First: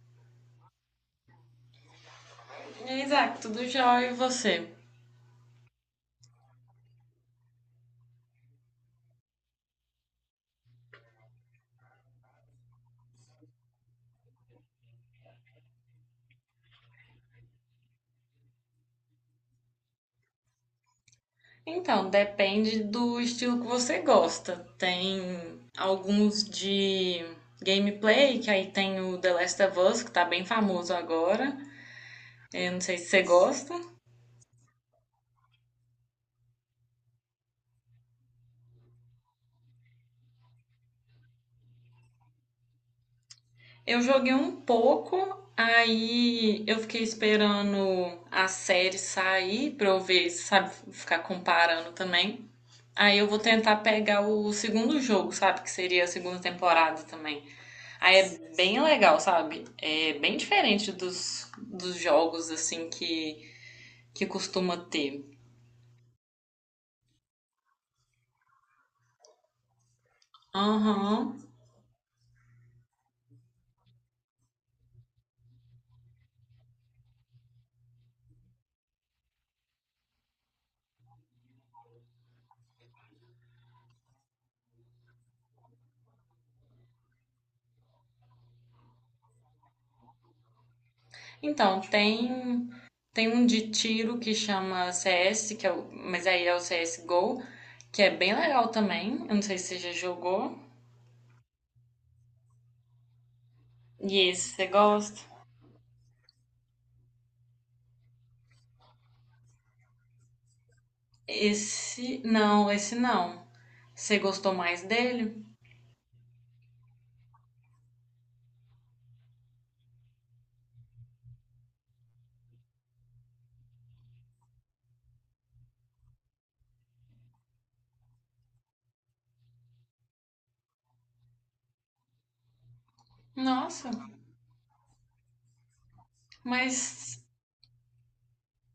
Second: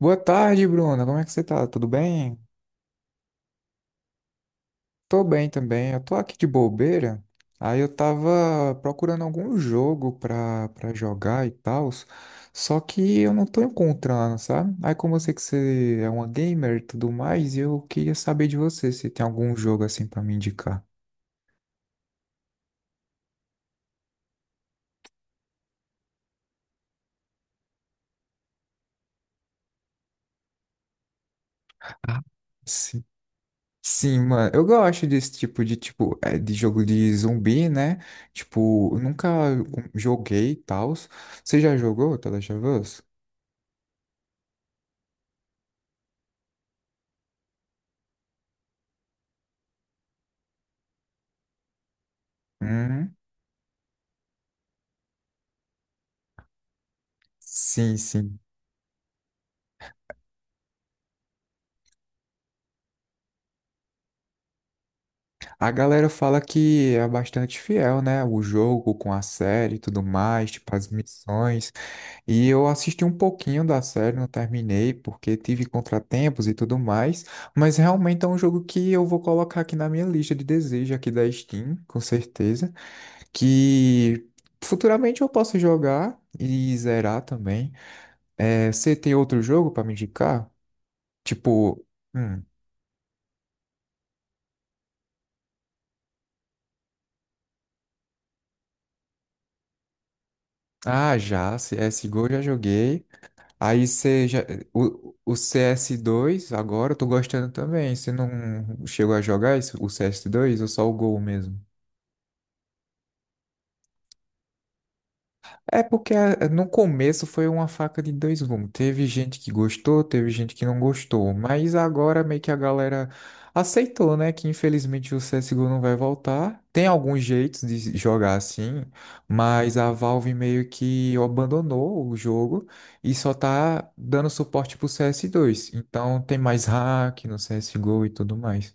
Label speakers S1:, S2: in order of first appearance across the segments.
S1: Boa tarde, Bruna. Como é que você tá? Tudo bem?
S2: Isaac, tudo jóia e você?
S1: Tô bem também. Eu tô aqui de bobeira. Aí eu tava procurando algum jogo pra jogar e tal, só que eu não tô encontrando, sabe? Aí como eu sei que você é uma gamer e tudo mais, eu queria saber de você se tem algum jogo assim pra me indicar.
S2: Então, depende do estilo que você gosta. Tem alguns de gameplay, que aí tem o The Last of Us, que tá bem famoso agora.
S1: Ah,
S2: Eu não sei
S1: sim.
S2: se você gosta.
S1: Sim, mano, eu gosto desse tipo de tipo é, de jogo de zumbi, né? Tipo, eu nunca hum, joguei e tal. Você já jogou The Last of Us?
S2: Eu joguei um pouco, aí eu fiquei esperando a série sair pra eu ver, sabe, ficar comparando também.
S1: Uhum.
S2: Aí eu vou tentar pegar o segundo jogo, sabe, que seria a segunda temporada também.
S1: Sim,
S2: Aí
S1: sim.
S2: é bem legal, sabe? É bem diferente dos jogos, assim, que costuma ter.
S1: A galera fala que é bastante fiel, né? O jogo com a série e tudo mais, tipo as
S2: Aham.
S1: missões. E eu assisti um pouquinho da série, não terminei, porque tive contratempos e tudo mais. Mas realmente é um jogo que eu vou colocar aqui na minha lista de desejo aqui da Steam, com certeza. Que futuramente eu posso jogar e zerar também. É, você tem outro jogo para me indicar?
S2: Então,
S1: Tipo. hum,
S2: tem um de tiro que chama CS, que é o, mas aí é o CSGO, que é bem legal também. Eu não sei se você já jogou.
S1: Ah, já, CSGO já joguei. Aí
S2: E
S1: seja já.
S2: esse você
S1: O,
S2: gosta?
S1: o CS2, agora eu tô gostando também. Você não chegou a jogar isso, o CS2 ou só o Gol mesmo?
S2: Esse, não, esse não. Você gostou mais dele?
S1: É porque no começo foi uma faca de dois gumes. Teve gente que gostou, teve gente que não gostou. Mas agora meio que a galera aceitou, né? Que infelizmente o CSGO não vai voltar. Tem alguns jeitos de jogar assim, mas a Valve meio que abandonou o jogo e só
S2: Nossa,
S1: tá dando suporte pro CS2. Então tem mais
S2: mas,
S1: hack no CSGO e tudo mais.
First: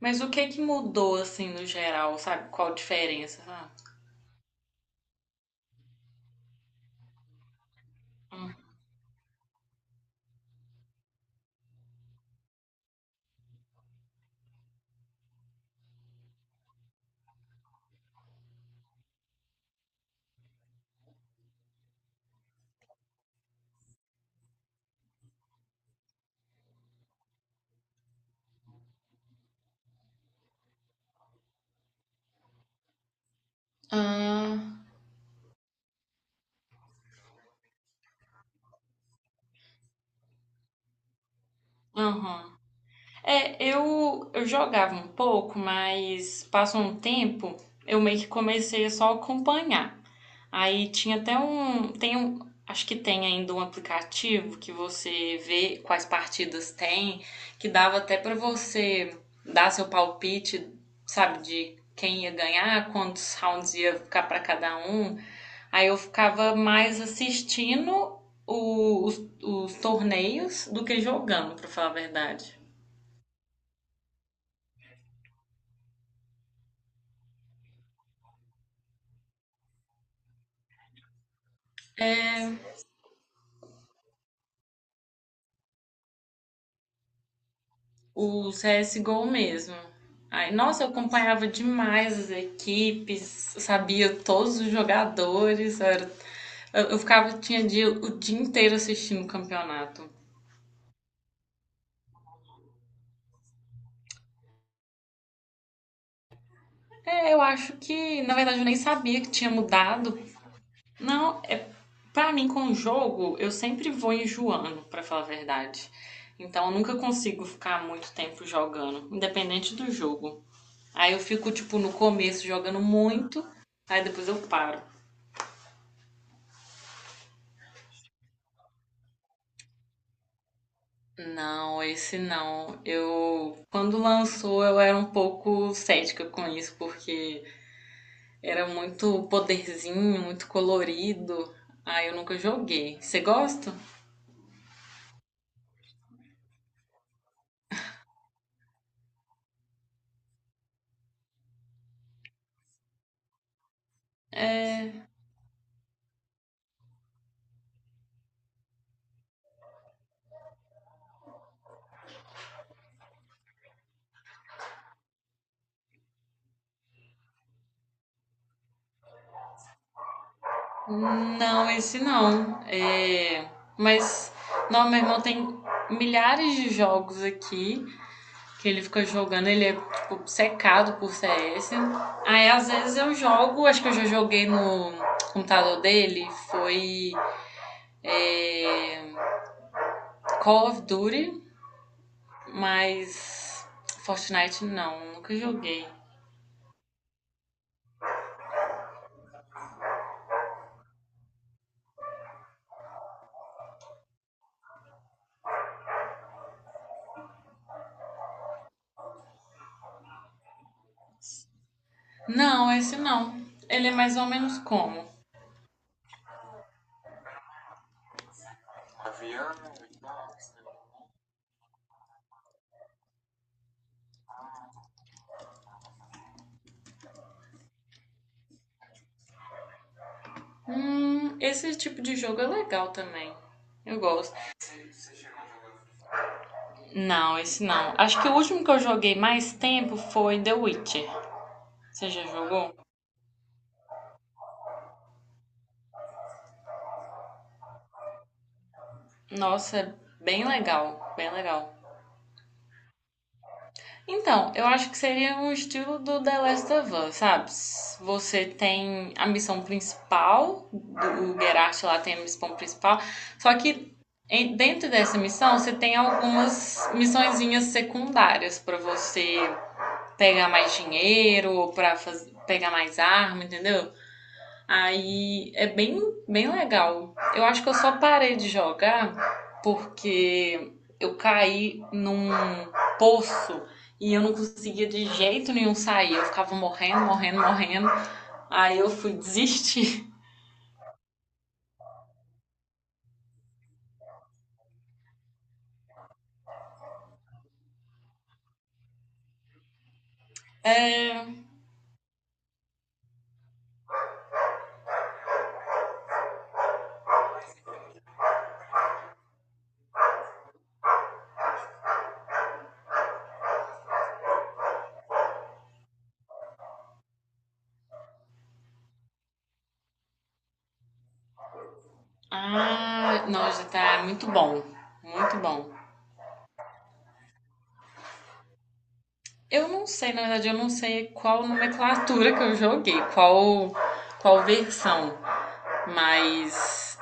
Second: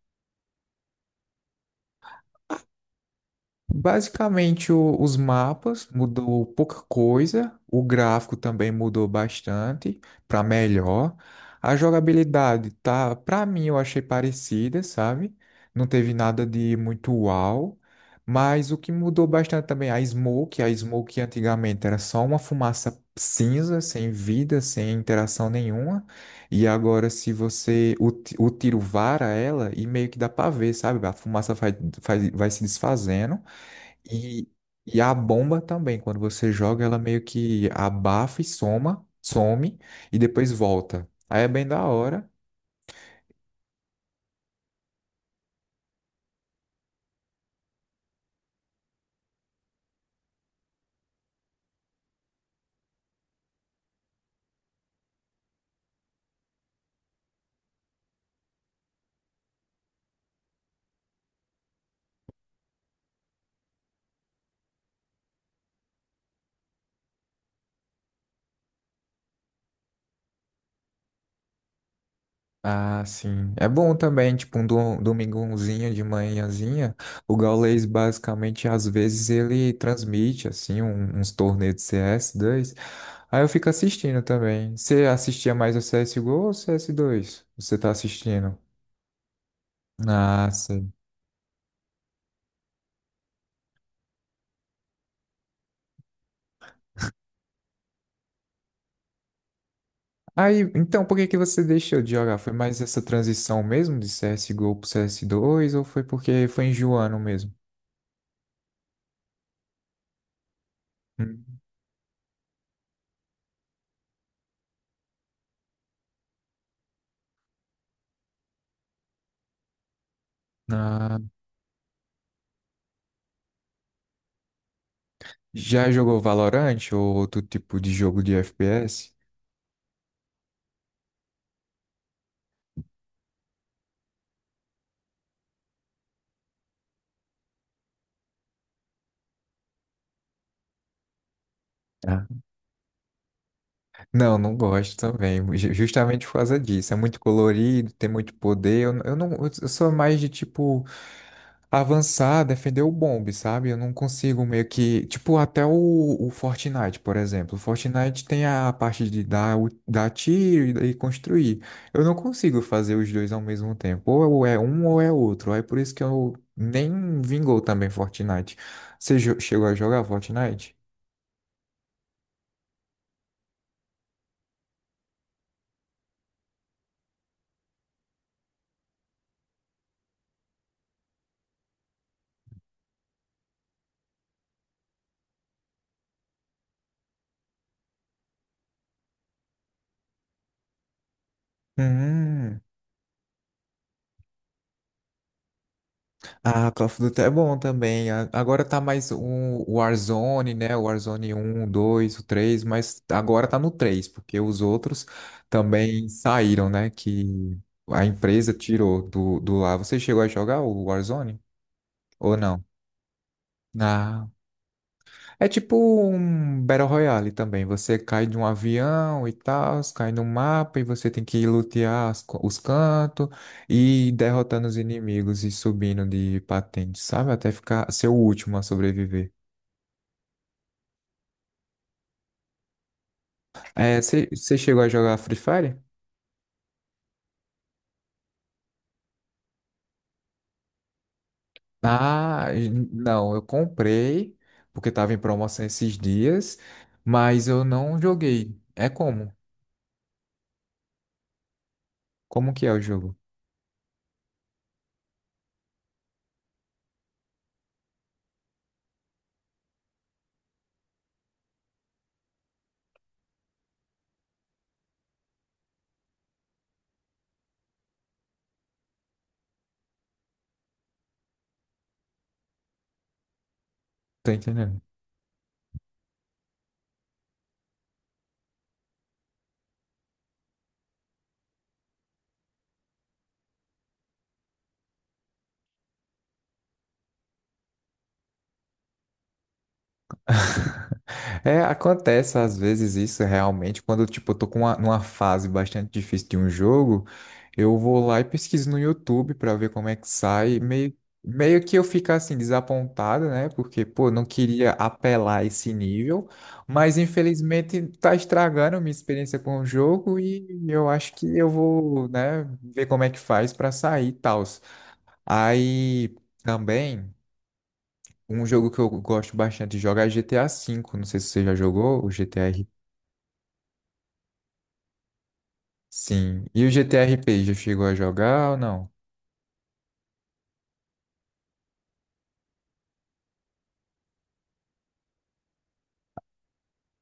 S2: mas o que que mudou, assim, no geral, sabe? Qual a diferença, sabe?
S1: Basicamente, os mapas mudou pouca coisa, o gráfico também mudou bastante para melhor. A jogabilidade tá, para mim, eu achei parecida, sabe? Não teve nada de muito uau, mas o que mudou bastante também é a smoke antigamente era só uma fumaça cinza, sem vida, sem interação nenhuma, e agora se você o tiro vara ela e meio que dá para ver, sabe? A fumaça vai, vai, vai se desfazendo. E,
S2: Ah,
S1: e a bomba também, quando você joga, ela meio que abafa e some e depois volta. Aí é bem da hora.
S2: aham. É, eu jogava um pouco, mas passou um tempo, eu meio que comecei a só acompanhar. Aí tinha até um, tem um, acho que tem ainda um aplicativo que você vê quais partidas tem, que dava até pra você dar seu palpite, sabe, de quem ia ganhar, quantos rounds ia ficar pra cada um. Aí eu ficava mais assistindo os torneios do que jogando, pra falar a verdade.
S1: Ah, sim. É bom também, tipo, um domingãozinho de manhãzinha. O Gaules, basicamente, às vezes ele transmite, assim, uns torneios de CS2. Aí eu fico assistindo também. Você assistia mais o CSGO ou o CS2? Você tá
S2: O
S1: assistindo?
S2: CSGO mesmo.
S1: Ah,
S2: Aí, nossa, eu
S1: sim.
S2: acompanhava demais as equipes, eu sabia todos os jogadores. Eu ficava, tinha dia, o dia inteiro assistindo o campeonato.
S1: Aí, então, por que que você deixou de jogar? Foi mais essa transição mesmo de CSGO pro CS2 ou foi porque foi enjoando
S2: É, eu
S1: mesmo?
S2: acho que, na verdade, eu nem sabia que tinha mudado. Não,
S1: Hum.
S2: é. Pra mim, com o jogo, eu sempre vou enjoando, pra falar a verdade. Então, eu nunca consigo ficar muito tempo jogando, independente do jogo. Aí
S1: Ah,
S2: eu fico, tipo, no começo jogando muito, aí depois eu paro.
S1: já jogou Valorant ou outro tipo de jogo de FPS?
S2: Não, esse não. Eu, quando lançou, eu era um pouco cética com isso, porque era muito poderzinho, muito colorido. Aí eu
S1: Ah.
S2: nunca joguei. Você gosta?
S1: Não, não gosto também, justamente por causa disso. É muito colorido, tem muito poder. Eu não, eu sou mais de tipo avançar, defender o bombe, sabe? Eu não consigo meio que. Tipo, até o Fortnite, por exemplo. O Fortnite tem a parte de dar tiro e construir. Eu não consigo fazer os dois ao mesmo tempo. Ou é um ou é outro. Aí por isso que eu nem vingou também Fortnite. Você chegou a jogar Fortnite?
S2: Não, esse não. É, mas, não, meu irmão tem milhares de jogos aqui que ele fica jogando. Ele é, tipo, secado por CS. Aí, às vezes, eu jogo. Acho que eu já joguei no computador dele. Foi é, Call of Duty,
S1: Hum.
S2: mas Fortnite não. Nunca joguei.
S1: Ah, Call of Duty é bom também. Agora tá mais um o Warzone, né? O Warzone 1, o 2, o 3, mas agora tá no 3, porque os outros também saíram, né? Que a empresa tirou do lá. Você chegou a jogar o Warzone? Ou não?
S2: Não, esse não. Ele é mais ou
S1: Ah,
S2: menos como?
S1: é tipo um Battle Royale também. Você cai de um avião e tal, cai no mapa e você tem que lutear os cantos e ir derrotando os inimigos e subindo de patente, sabe? Até ficar ser o último a sobreviver.
S2: Esse tipo de jogo é legal também. Eu
S1: É,
S2: gosto.
S1: você chegou a jogar Free Fire?
S2: Não, esse não. Acho que o último que eu joguei mais tempo foi The Witcher. Você já
S1: Ah,
S2: jogou?
S1: não, eu comprei porque tava em promoção esses dias, mas eu não joguei. É como?
S2: Nossa, é bem legal, bem legal.
S1: Como que é o jogo?
S2: Então, eu acho que seria um estilo do The Last of Us, sabe? Você tem a missão principal, o Geralt lá tem a missão principal, só que dentro dessa missão você tem algumas missõezinhas secundárias pra você pegar mais dinheiro ou pra pegar mais arma, entendeu?
S1: Tô entendendo.
S2: Aí é bem, bem legal. Eu acho que eu só parei de jogar porque eu caí num poço e eu não conseguia de jeito nenhum sair. Eu ficava morrendo, morrendo, morrendo. Aí eu fui desistir.
S1: É, acontece às vezes isso realmente, quando tipo, eu tô com numa fase bastante difícil de um jogo, eu vou lá e pesquiso no YouTube pra ver como é que sai, meio,
S2: É...
S1: meio que eu fico assim desapontado, né? Porque, pô, não queria apelar a esse nível, mas infelizmente tá estragando minha experiência com o jogo e eu acho que eu vou, né, ver como é que faz pra sair e tal. Aí também. Um jogo que eu gosto bastante de jogar é GTA V. Não sei se você já jogou o GTR.
S2: Ah, não, GTA é muito bom. Muito bom.
S1: Sim. E o GTRP, já chegou a jogar ou não?
S2: Eu não sei, na verdade, eu não sei qual nomenclatura que eu joguei, qual, qual versão, mas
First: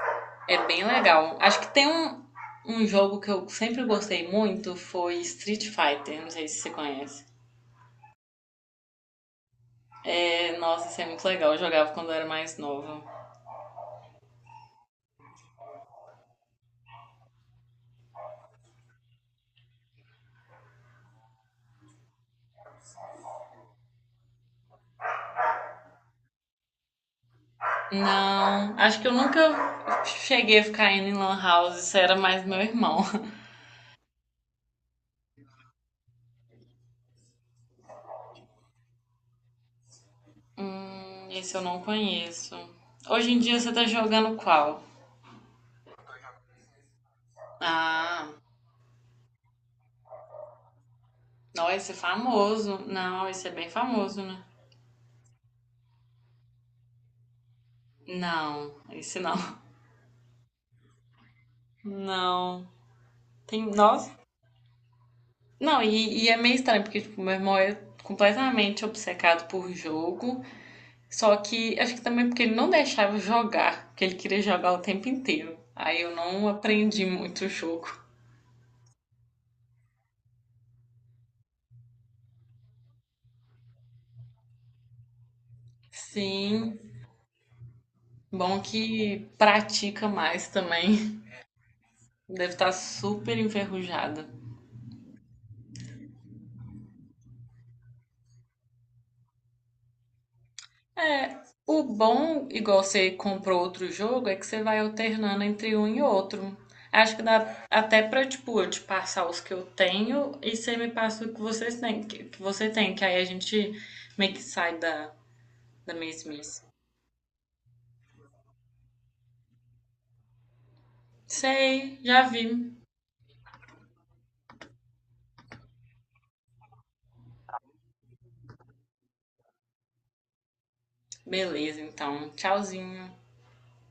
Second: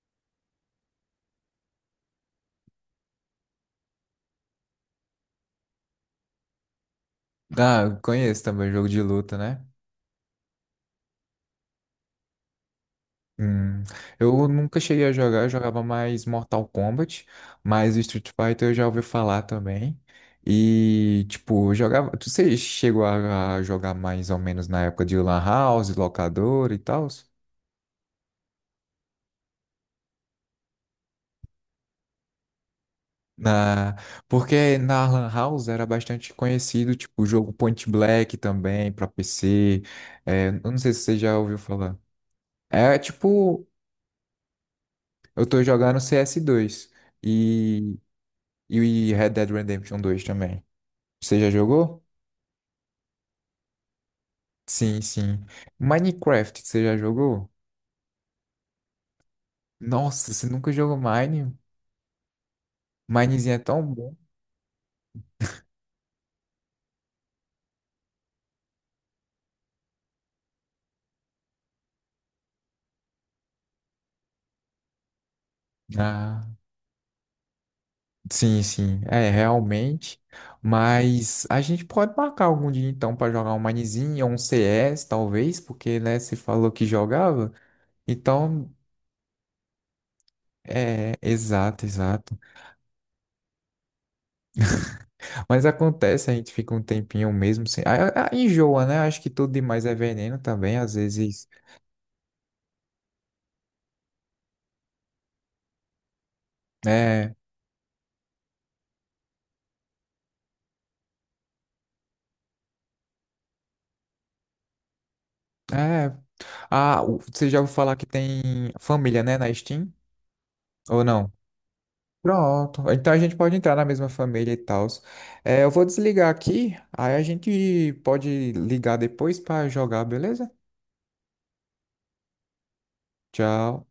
S2: é bem legal. Acho que tem um, um jogo que eu sempre gostei muito foi Street Fighter, não sei se você conhece.
S1: Ah, eu conheço também, jogo de luta, né?
S2: É, nossa, isso é muito legal, eu jogava quando eu era mais nova.
S1: Hum, eu nunca cheguei a jogar, eu jogava mais Mortal Kombat, mas o Street Fighter eu já ouvi falar também. E, tipo, eu jogava. Você chegou a jogar mais ou menos na época de Lan House, locador e tal?
S2: Não, acho que eu nunca cheguei a ficar indo em Lan House, isso era mais meu irmão.
S1: Na... Porque na Lan House era bastante conhecido, tipo, o jogo Point Blank também, pra PC. É, eu não sei se você já
S2: Esse
S1: ouviu
S2: eu não
S1: falar.
S2: conheço.
S1: É
S2: Hoje em dia
S1: tipo,
S2: você tá jogando qual?
S1: eu tô jogando CS2 e,
S2: Ah,
S1: e Red Dead Redemption 2 também. Você já
S2: não, esse é
S1: jogou?
S2: famoso. Não, esse é bem famoso, né?
S1: Sim, sim. Minecraft, você já jogou?
S2: Não, esse não.
S1: Nossa, você nunca jogou Mine?
S2: Não.
S1: Minezinho é
S2: Tem,
S1: tão
S2: nossa,
S1: bom.
S2: não, e é meio estranho, porque, tipo, meu irmão é completamente obcecado por jogo. Só que acho que também porque ele não deixava eu jogar, porque ele queria jogar o tempo inteiro. Aí eu
S1: Ah.
S2: não aprendi muito o jogo.
S1: Sim, sim, é realmente. Mas a gente pode marcar algum dia então para jogar um Minezinho ou um CS, talvez, porque né, você falou
S2: Sim,
S1: que jogava.
S2: bom
S1: Então,
S2: que pratica mais
S1: é,
S2: também.
S1: exato, exato.
S2: Deve estar super enferrujada.
S1: Mas acontece, a gente fica um tempinho mesmo sem. Enjoa, né? Acho que tudo demais é veneno também, às
S2: É,
S1: vezes.
S2: o bom, igual você comprou outro jogo, é que você vai alternando entre um e outro. Acho que
S1: É,
S2: dá até pra, tipo, eu te passar os que eu tenho e você me passa o que vocês têm, que você tem, que aí a gente meio que sai da, da
S1: é.
S2: mesmice.
S1: Ah, você já ouviu falar que tem família, né, na Steam? Ou não?
S2: Sei, já vi.
S1: Pronto. Então a gente pode entrar na mesma família e tal. É, eu vou desligar aqui, aí a gente pode ligar depois pra jogar, beleza?
S2: Beleza, então. Tchauzinho.
S1: Tchau.